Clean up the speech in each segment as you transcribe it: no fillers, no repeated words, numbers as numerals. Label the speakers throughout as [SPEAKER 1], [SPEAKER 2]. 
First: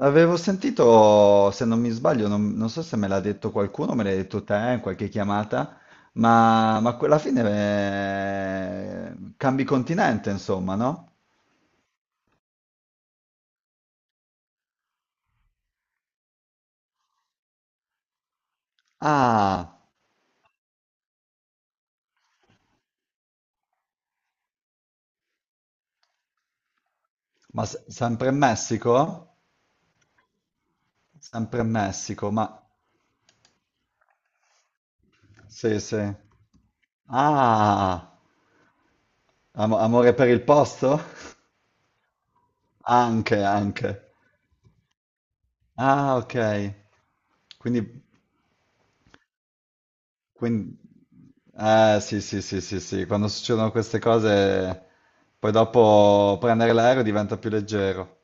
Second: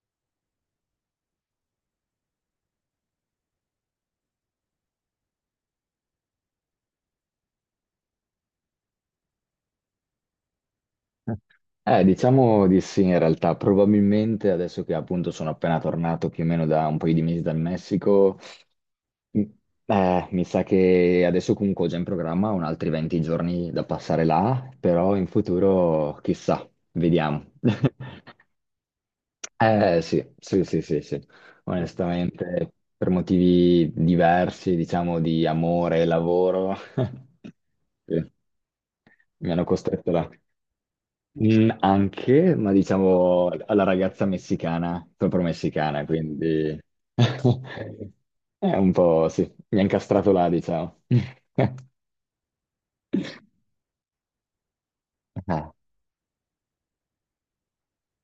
[SPEAKER 1] Avevo sentito, se non mi sbaglio, non so se me l'ha detto qualcuno, me l'hai detto te in qualche chiamata, ma alla fine cambi continente, insomma, no?
[SPEAKER 2] Diciamo di sì, in realtà, probabilmente adesso che appunto sono appena tornato più o meno da un paio di mesi dal Messico, m-
[SPEAKER 1] Ah,
[SPEAKER 2] mi sa che adesso comunque ho già in programma un altri 20 giorni da passare là, però in futuro chissà, vediamo.
[SPEAKER 1] ma sempre in Messico?
[SPEAKER 2] Eh sì, sì, sì, sì, sì.
[SPEAKER 1] Sempre in Messico, ma
[SPEAKER 2] Onestamente, per motivi diversi, diciamo di
[SPEAKER 1] sì,
[SPEAKER 2] amore e
[SPEAKER 1] sì.
[SPEAKER 2] lavoro,
[SPEAKER 1] Ah,
[SPEAKER 2] sì, mi hanno costretto
[SPEAKER 1] amore
[SPEAKER 2] là.
[SPEAKER 1] per il posto?
[SPEAKER 2] Mm, anche, ma
[SPEAKER 1] Anche,
[SPEAKER 2] diciamo alla
[SPEAKER 1] anche.
[SPEAKER 2] ragazza messicana, proprio messicana,
[SPEAKER 1] Ah, ok.
[SPEAKER 2] quindi
[SPEAKER 1] Quindi.
[SPEAKER 2] è un po', sì, mi ha incastrato là,
[SPEAKER 1] Quindi,
[SPEAKER 2] diciamo.
[SPEAKER 1] sì, sì, sì, sì, sì, quando succedono queste cose, poi
[SPEAKER 2] Ah,
[SPEAKER 1] dopo prendere l'aereo diventa più leggero,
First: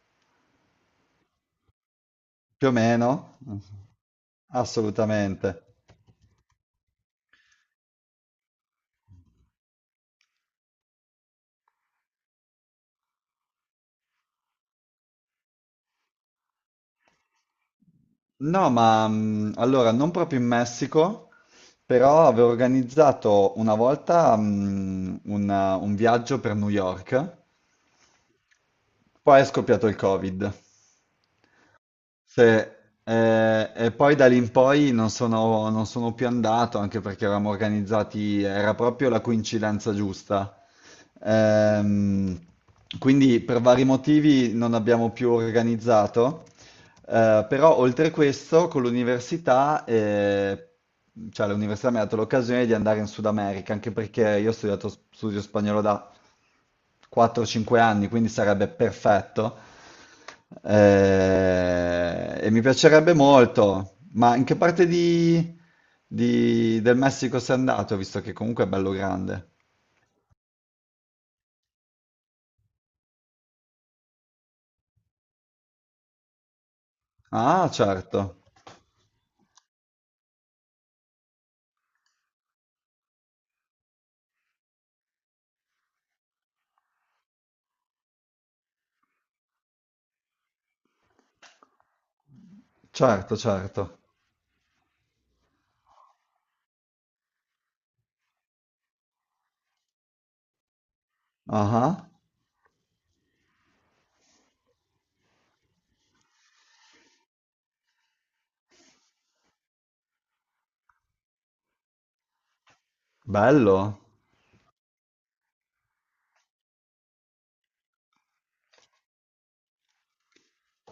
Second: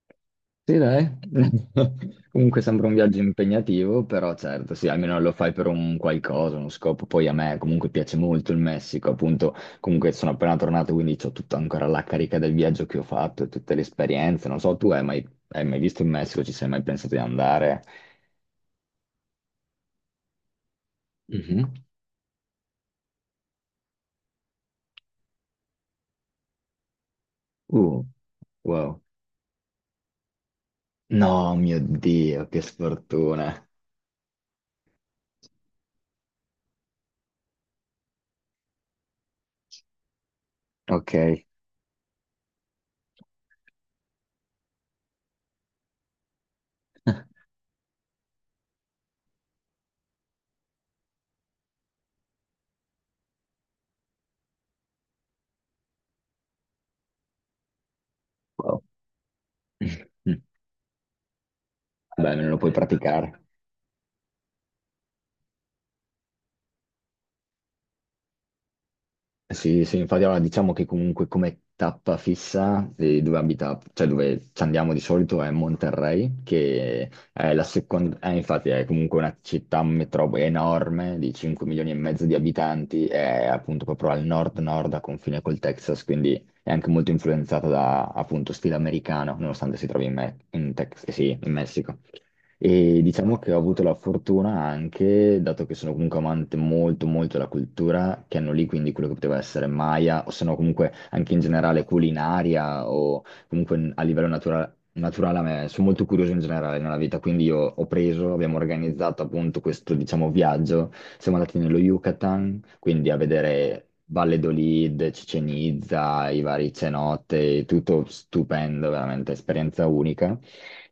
[SPEAKER 2] sì, dai. Comunque
[SPEAKER 1] più o
[SPEAKER 2] sembra un viaggio
[SPEAKER 1] meno,
[SPEAKER 2] impegnativo, però certo, sì, almeno lo fai
[SPEAKER 1] assolutamente.
[SPEAKER 2] per un qualcosa, uno scopo. Poi a me comunque piace molto il Messico, appunto, comunque sono appena tornato, quindi ho tutta ancora la carica del viaggio che ho fatto e tutte le esperienze. Non so, tu hai mai visto il Messico? Ci sei mai pensato di andare?
[SPEAKER 1] No, ma allora non proprio in Messico,
[SPEAKER 2] Mhm.
[SPEAKER 1] però avevo organizzato una volta un viaggio per New York,
[SPEAKER 2] Uh, wow.
[SPEAKER 1] poi è scoppiato il Covid.
[SPEAKER 2] No, mio
[SPEAKER 1] Sì,
[SPEAKER 2] Dio, che sfortuna.
[SPEAKER 1] e poi da lì in poi non sono più andato, anche perché eravamo organizzati, era proprio la coincidenza giusta.
[SPEAKER 2] Ok,
[SPEAKER 1] Ehm, quindi per vari motivi non abbiamo più organizzato, però oltre questo, con l'università, cioè l'università mi ha dato l'occasione di andare in Sud America, anche perché io ho studiato studio spagnolo da 4-5 anni, quindi sarebbe
[SPEAKER 2] wow.
[SPEAKER 1] perfetto.
[SPEAKER 2] Vabbè, almeno
[SPEAKER 1] E
[SPEAKER 2] lo
[SPEAKER 1] mi
[SPEAKER 2] puoi
[SPEAKER 1] piacerebbe
[SPEAKER 2] praticare.
[SPEAKER 1] molto. Ma in che parte del Messico sei andato, visto che comunque è bello grande?
[SPEAKER 2] Sì, sì, infatti allora diciamo che comunque come tappa fissa di dove abita, cioè dove ci andiamo di solito è Monterrey, che è la
[SPEAKER 1] Ah,
[SPEAKER 2] seconda, infatti è comunque una città metropoli enorme di 5 milioni e mezzo di abitanti, è appunto proprio al nord-nord a confine col Texas, quindi è anche molto influenzata da appunto stile americano, nonostante si trovi in, sì, in Messico. E diciamo che ho avuto la
[SPEAKER 1] certo.
[SPEAKER 2] fortuna anche, dato che sono comunque amante molto della cultura, che hanno lì quindi quello che poteva essere Maya, o se no comunque anche in generale
[SPEAKER 1] Ah,
[SPEAKER 2] culinaria, o comunque a livello naturale, a me sono molto curioso in generale nella vita, quindi io ho preso, abbiamo organizzato appunto questo diciamo viaggio, siamo andati nello Yucatan, quindi a vedere
[SPEAKER 1] bello.
[SPEAKER 2] Valladolid, Cicenizza, i vari cenote, tutto stupendo, veramente esperienza unica.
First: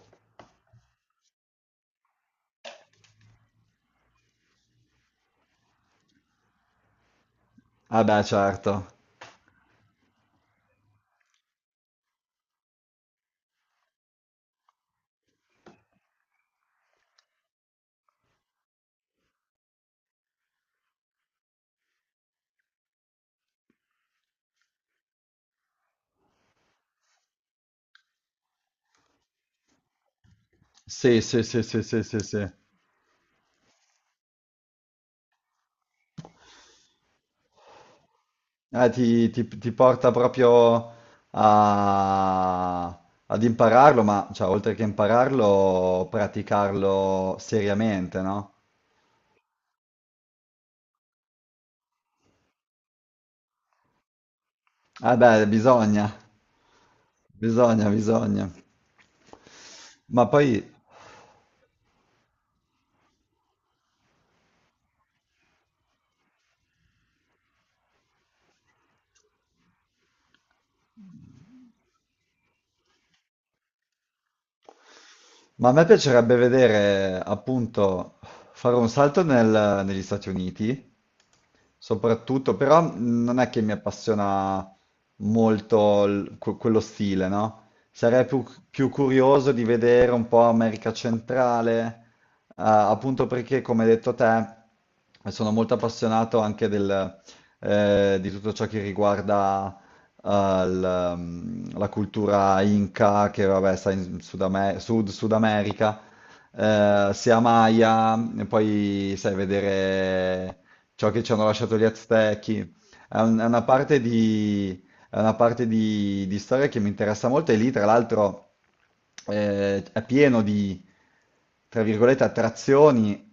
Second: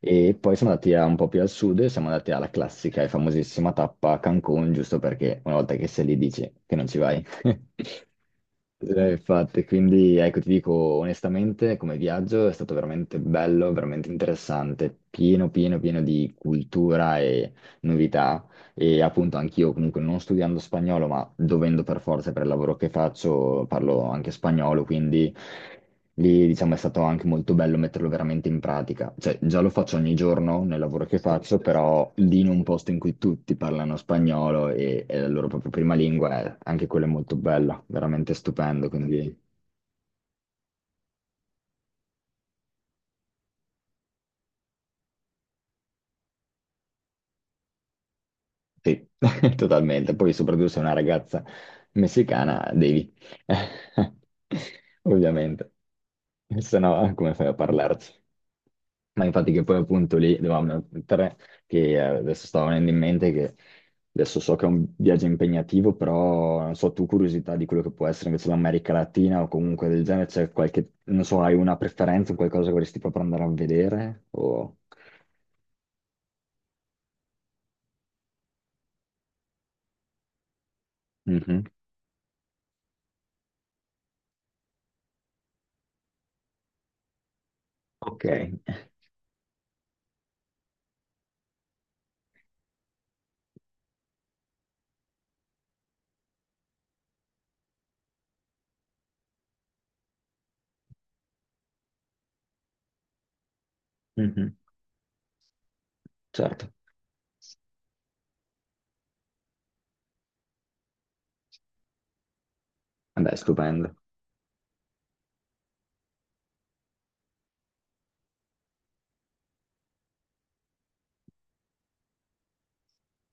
[SPEAKER 2] E poi un po' più al sud e siamo andati alla classica e famosissima tappa a Cancun, giusto perché una volta che sei lì dici che non ci vai.
[SPEAKER 1] Ah beh, certo.
[SPEAKER 2] Infatti, quindi ecco, ti dico onestamente, come viaggio è stato veramente bello, veramente interessante, pieno di cultura e novità, e appunto anch'io comunque non studiando spagnolo, ma dovendo per forza per il lavoro che faccio, parlo anche spagnolo, quindi lì diciamo è stato anche molto bello metterlo veramente in pratica. Cioè già lo faccio ogni giorno nel lavoro che
[SPEAKER 1] Sì, sì,
[SPEAKER 2] faccio,
[SPEAKER 1] sì, sì, sì,
[SPEAKER 2] però
[SPEAKER 1] sì,
[SPEAKER 2] lì in
[SPEAKER 1] sì.
[SPEAKER 2] un posto in cui tutti parlano spagnolo è la loro propria prima lingua, anche quello è molto bello, veramente stupendo,
[SPEAKER 1] Ah,
[SPEAKER 2] quindi
[SPEAKER 1] ti porta proprio a- ad impararlo, ma cioè, oltre che impararlo, praticarlo seriamente, no?
[SPEAKER 2] sì, totalmente. Poi soprattutto se è una ragazza messicana, devi.
[SPEAKER 1] Ah beh,
[SPEAKER 2] Ovviamente. Se no, come fai a parlarci?
[SPEAKER 1] bisogna.
[SPEAKER 2] Ma infatti che poi appunto
[SPEAKER 1] Ma
[SPEAKER 2] lì
[SPEAKER 1] poi,
[SPEAKER 2] dovevamo mettere, che adesso stavo venendo in mente che adesso so che è un viaggio impegnativo, però non so, tu curiosità di quello che può essere invece l'America Latina o comunque del genere, c'è qualche, non so, hai una preferenza, qualcosa che vorresti proprio andare a vedere? O
[SPEAKER 1] ma a me piacerebbe vedere, appunto, fare un salto negli Stati Uniti
[SPEAKER 2] mhm.
[SPEAKER 1] soprattutto, però non è che mi appassiona molto quello stile, no?
[SPEAKER 2] Ok.
[SPEAKER 1] Più curioso di vedere un po' America Centrale, appunto perché, come hai detto te, sono molto appassionato anche di tutto ciò che riguarda eh, il, la cultura Inca, che vabbè, sta in
[SPEAKER 2] Mhm.
[SPEAKER 1] Sud America,
[SPEAKER 2] Certo.
[SPEAKER 1] sia Maya, e poi sai vedere ciò che ci hanno lasciato gli Aztechi.
[SPEAKER 2] Vabbè,
[SPEAKER 1] È una
[SPEAKER 2] stupendo.
[SPEAKER 1] è una parte di storia che mi interessa molto e lì, tra l'altro, è pieno di, tra virgolette, attrazioni,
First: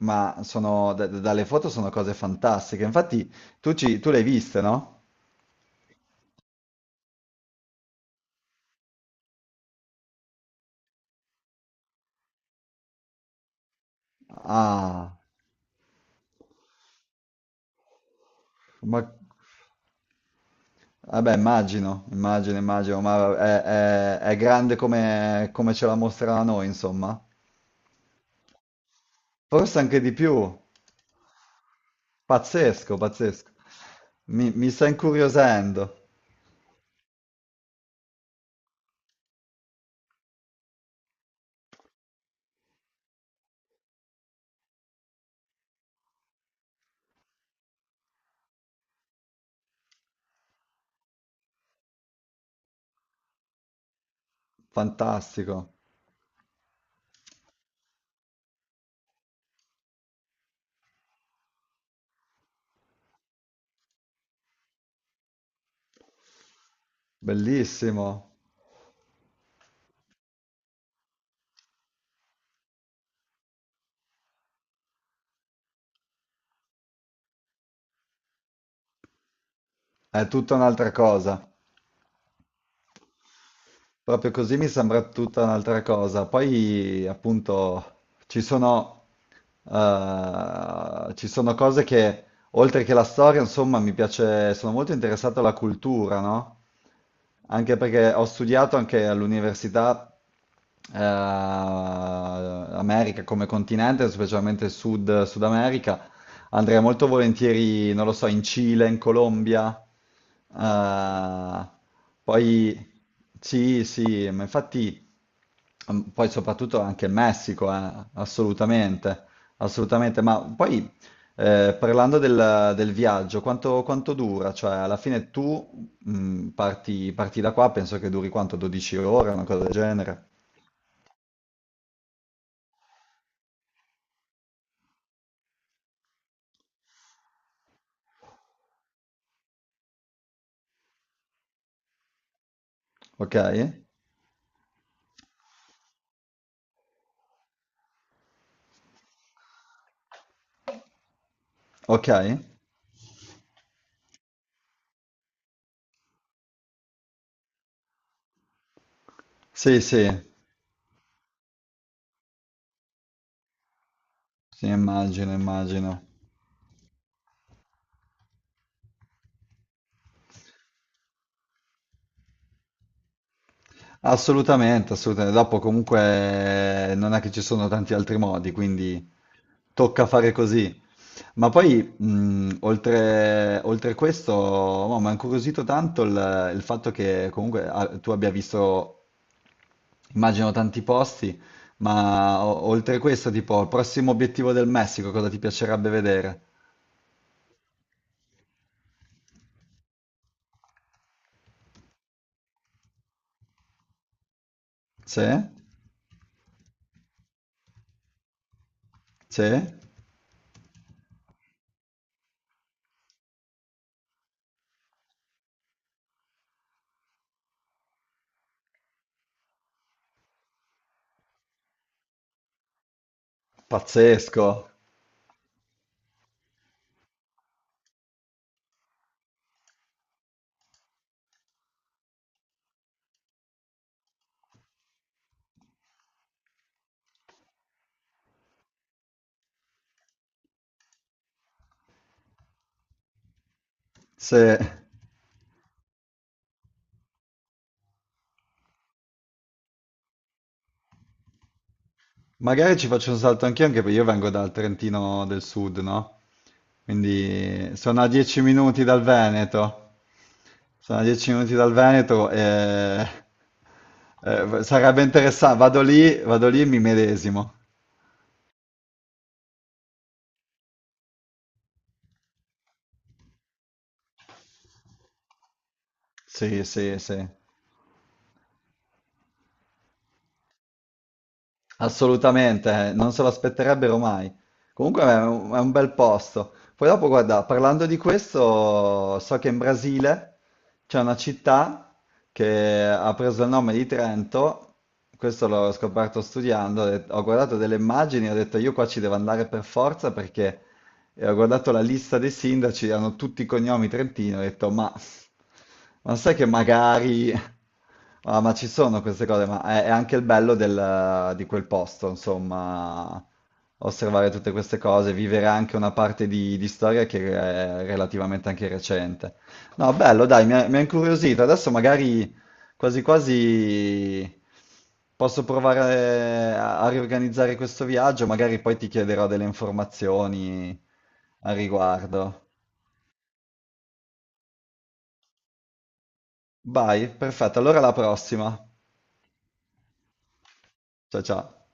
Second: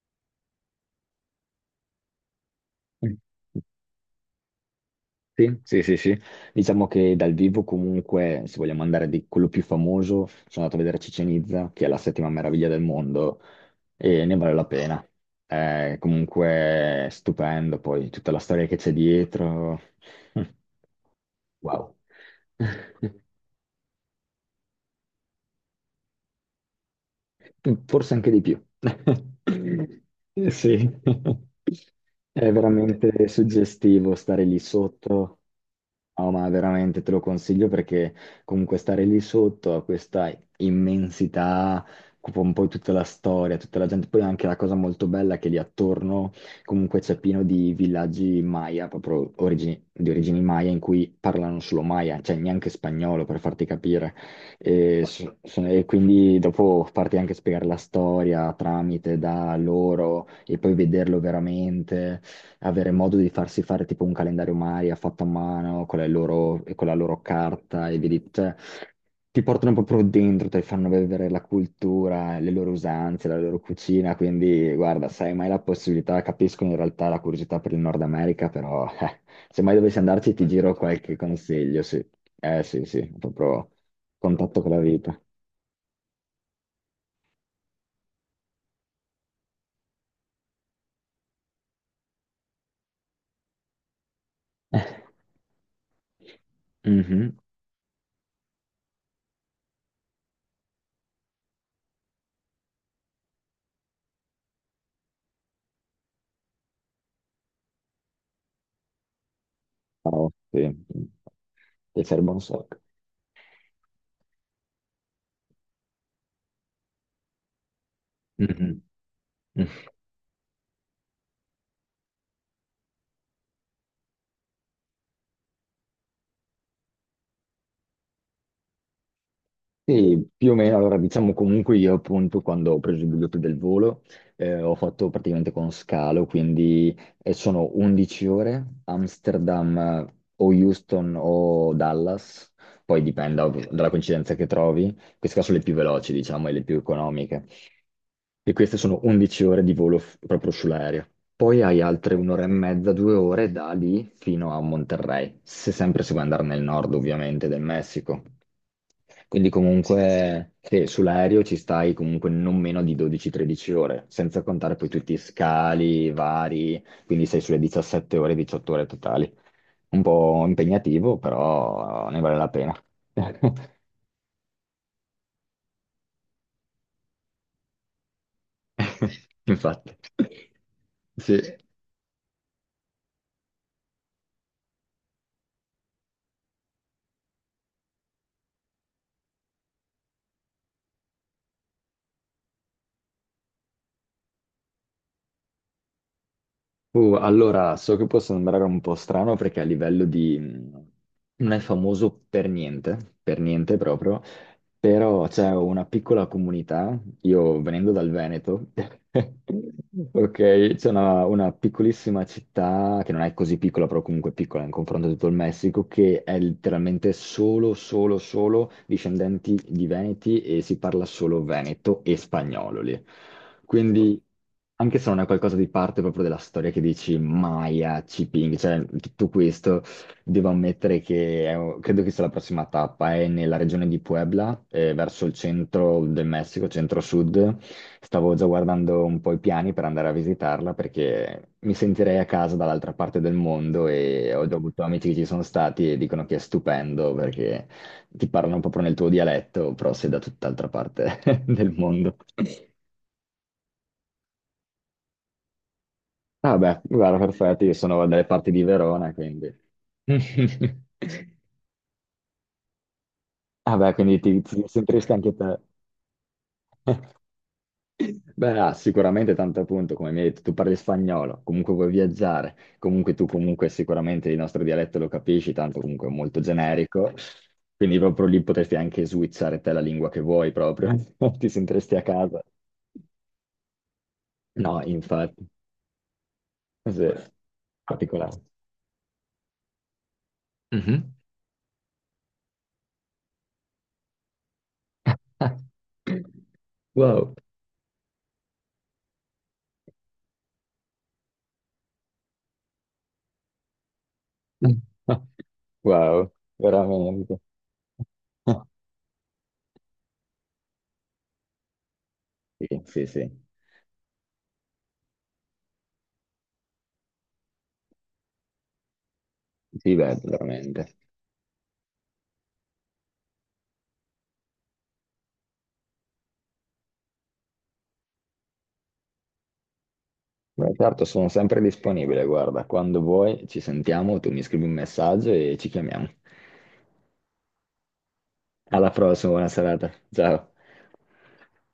[SPEAKER 1] ma dalle foto sono cose fantastiche. Infatti, tu le hai viste, no?
[SPEAKER 2] Sì, sì, sì, sì. Diciamo che dal vivo comunque, se vogliamo andare di quello più famoso, sono andato a vedere Ciccien Itza, che è la settima meraviglia del mondo, e ne vale la pena.
[SPEAKER 1] Ah,
[SPEAKER 2] È comunque stupendo, poi tutta la storia che c'è
[SPEAKER 1] ma...
[SPEAKER 2] dietro.
[SPEAKER 1] Vabbè,
[SPEAKER 2] Wow.
[SPEAKER 1] immagino, ma è grande come, come ce la mostra a noi, insomma.
[SPEAKER 2] Forse anche di più.
[SPEAKER 1] Forse anche di più.
[SPEAKER 2] Sì. È
[SPEAKER 1] Pazzesco,
[SPEAKER 2] veramente
[SPEAKER 1] pazzesco.
[SPEAKER 2] suggestivo stare lì
[SPEAKER 1] Mi sta
[SPEAKER 2] sotto.
[SPEAKER 1] incuriosendo.
[SPEAKER 2] No, ma veramente te lo consiglio perché comunque stare lì sotto a questa immensità, occupa un po' tutta la storia, tutta la gente. Poi anche la cosa molto bella è che lì attorno comunque c'è pieno di villaggi Maya, proprio di origini Maya, in cui parlano solo Maya, cioè neanche spagnolo per farti capire. E, so-
[SPEAKER 1] Fantastico,
[SPEAKER 2] so- e quindi dopo parti anche a spiegare la storia tramite da loro e poi vederlo veramente, avere modo di farsi fare tipo un calendario Maria fatto a mano con le loro- e con la loro carta e
[SPEAKER 1] bellissimo.
[SPEAKER 2] vedi, cioè, ti portano proprio dentro, ti fanno vedere la cultura, le loro usanze, la loro cucina, quindi guarda, se hai mai la possibilità, capisco in realtà la curiosità per il Nord America, però se mai dovessi
[SPEAKER 1] È
[SPEAKER 2] andarci ti
[SPEAKER 1] tutta
[SPEAKER 2] giro
[SPEAKER 1] un'altra
[SPEAKER 2] qualche
[SPEAKER 1] cosa.
[SPEAKER 2] consiglio, sì. Eh sì, sì, proprio.
[SPEAKER 1] Proprio così
[SPEAKER 2] Contatto
[SPEAKER 1] mi
[SPEAKER 2] con la
[SPEAKER 1] sembra
[SPEAKER 2] vita.
[SPEAKER 1] tutta un'altra cosa. Poi, appunto, ci sono cose che, oltre che la storia, insomma, mi piace, sono molto interessato alla cultura, no?
[SPEAKER 2] Mhm.
[SPEAKER 1] Anche perché ho studiato anche all'università America come continente, specialmente il Sud America. Andrei molto volentieri, non lo so, in Cile, in Colombia.
[SPEAKER 2] Bravo, sì.
[SPEAKER 1] eh,
[SPEAKER 2] Ti serve un sacco.
[SPEAKER 1] poi sì, sì, ma infatti poi soprattutto anche il Messico,
[SPEAKER 2] Mhm.
[SPEAKER 1] assolutamente, assolutamente. Ma poi parlando del viaggio, quanto dura? Cioè, alla fine tu parti da qua, penso che duri quanto? 12 ore, una cosa del
[SPEAKER 2] Sì,
[SPEAKER 1] genere.
[SPEAKER 2] più o meno, allora diciamo comunque io appunto quando ho preso il biglietto del volo, ho fatto praticamente con scalo, quindi sono 11 ore, Amsterdam o Houston o Dallas, poi
[SPEAKER 1] Ok?
[SPEAKER 2] dipende ovvio, dalla coincidenza che trovi, queste qua sono le più veloci diciamo e le più economiche. E queste sono 11 ore di volo proprio sull'aereo. Poi hai
[SPEAKER 1] Ok?
[SPEAKER 2] altre un'ora e mezza, due ore da lì fino a Monterrey, se sempre si vuoi andare nel nord ovviamente del Messico. Quindi
[SPEAKER 1] Sì, sì,
[SPEAKER 2] comunque sì, sull'aereo ci stai comunque non meno di 12-13 ore, senza
[SPEAKER 1] sì,
[SPEAKER 2] contare poi tutti i
[SPEAKER 1] immagino.
[SPEAKER 2] scali vari, quindi sei sulle 17 ore, 18 ore totali. Un po' impegnativo, però ne vale la pena.
[SPEAKER 1] Assolutamente, assolutamente. Dopo comunque non è che ci sono tanti altri modi, quindi
[SPEAKER 2] Infatti.
[SPEAKER 1] tocca fare così.
[SPEAKER 2] Sì.
[SPEAKER 1] Ma poi, oltre questo, no, mi ha incuriosito tanto il fatto che comunque ah, tu abbia visto, immagino, tanti posti, ma oltre questo, tipo, il prossimo obiettivo del Messico, cosa ti piacerebbe vedere?
[SPEAKER 2] Allora, so che può sembrare un po' strano perché a livello di mm, non è famoso per niente proprio. Però c'è
[SPEAKER 1] Sì?
[SPEAKER 2] una piccola comunità, io venendo dal Veneto,
[SPEAKER 1] Sì?
[SPEAKER 2] ok, c'è una piccolissima città che non è così piccola, però comunque piccola in confronto a tutto il Messico, che è letteralmente solo discendenti di Veneti e si parla solo veneto e spagnolo lì. Quindi,
[SPEAKER 1] Pazzesco!
[SPEAKER 2] anche se non è qualcosa di parte proprio della storia che dici Maya, Ciping, cioè tutto questo devo ammettere credo che sia la prossima tappa, è nella regione di Puebla, verso il centro del Messico, centro-sud. Stavo già guardando un po' i piani per andare a visitarla perché mi sentirei a casa dall'altra parte del mondo e ho
[SPEAKER 1] Sì.
[SPEAKER 2] già avuto amici che ci sono stati e dicono che è stupendo perché ti parlano proprio nel tuo dialetto, però sei da tutt'altra parte del mondo.
[SPEAKER 1] Magari ci faccio un salto anch'io, anche perché io vengo dal Trentino del Sud, no?
[SPEAKER 2] Vabbè, guarda, perfetto, io
[SPEAKER 1] Quindi sono
[SPEAKER 2] sono
[SPEAKER 1] a
[SPEAKER 2] dalle
[SPEAKER 1] 10
[SPEAKER 2] parti di
[SPEAKER 1] minuti dal
[SPEAKER 2] Verona, quindi
[SPEAKER 1] Veneto. Sono a 10 minuti dal Veneto e
[SPEAKER 2] vabbè, quindi ti, ti
[SPEAKER 1] sarebbe
[SPEAKER 2] sentiresti anche
[SPEAKER 1] interessante.
[SPEAKER 2] te.
[SPEAKER 1] Vado lì e mi medesimo.
[SPEAKER 2] Beh, ha sicuramente tanto appunto, come mi hai detto, tu parli spagnolo, comunque vuoi viaggiare, comunque tu comunque sicuramente il nostro dialetto lo capisci, tanto comunque è molto
[SPEAKER 1] Sì, sì,
[SPEAKER 2] generico,
[SPEAKER 1] sì.
[SPEAKER 2] quindi proprio lì potresti anche switchare te la lingua che vuoi proprio, ti sentiresti a casa.
[SPEAKER 1] Assolutamente, non se lo aspetterebbero mai.
[SPEAKER 2] No,
[SPEAKER 1] Comunque è
[SPEAKER 2] infatti,
[SPEAKER 1] è un bel posto. Poi
[SPEAKER 2] sì,
[SPEAKER 1] dopo, guarda, parlando di
[SPEAKER 2] particolare.
[SPEAKER 1] questo, so che in Brasile c'è
[SPEAKER 2] Mhm.
[SPEAKER 1] una città che ha preso il nome di Trento, questo l'ho scoperto studiando, ho
[SPEAKER 2] Wow.
[SPEAKER 1] guardato delle immagini e ho detto io qua ci devo andare per forza perché e ho guardato la lista dei sindaci, hanno tutti i cognomi trentini, ho detto, ma
[SPEAKER 2] Wow,
[SPEAKER 1] sai che magari...
[SPEAKER 2] veramente.
[SPEAKER 1] Ah, ma ci sono queste cose, ma è anche il bello di quel posto,
[SPEAKER 2] Sì, sì,
[SPEAKER 1] insomma,
[SPEAKER 2] sì,
[SPEAKER 1] osservare tutte queste cose, vivere anche una parte di storia che è relativamente anche recente. No,
[SPEAKER 2] sì, beh,
[SPEAKER 1] bello, dai, mi ha
[SPEAKER 2] veramente.
[SPEAKER 1] incuriosito. Adesso magari quasi quasi posso provare a riorganizzare questo viaggio, magari poi ti chiederò delle
[SPEAKER 2] Beh,
[SPEAKER 1] informazioni
[SPEAKER 2] certo, sono
[SPEAKER 1] a
[SPEAKER 2] sempre disponibile,
[SPEAKER 1] riguardo.
[SPEAKER 2] guarda, quando vuoi ci sentiamo, tu mi scrivi un messaggio e ci chiamiamo.
[SPEAKER 1] Vai, perfetto, allora alla prossima.
[SPEAKER 2] Alla prossima, buona serata. Ciao.
[SPEAKER 1] Ciao ciao.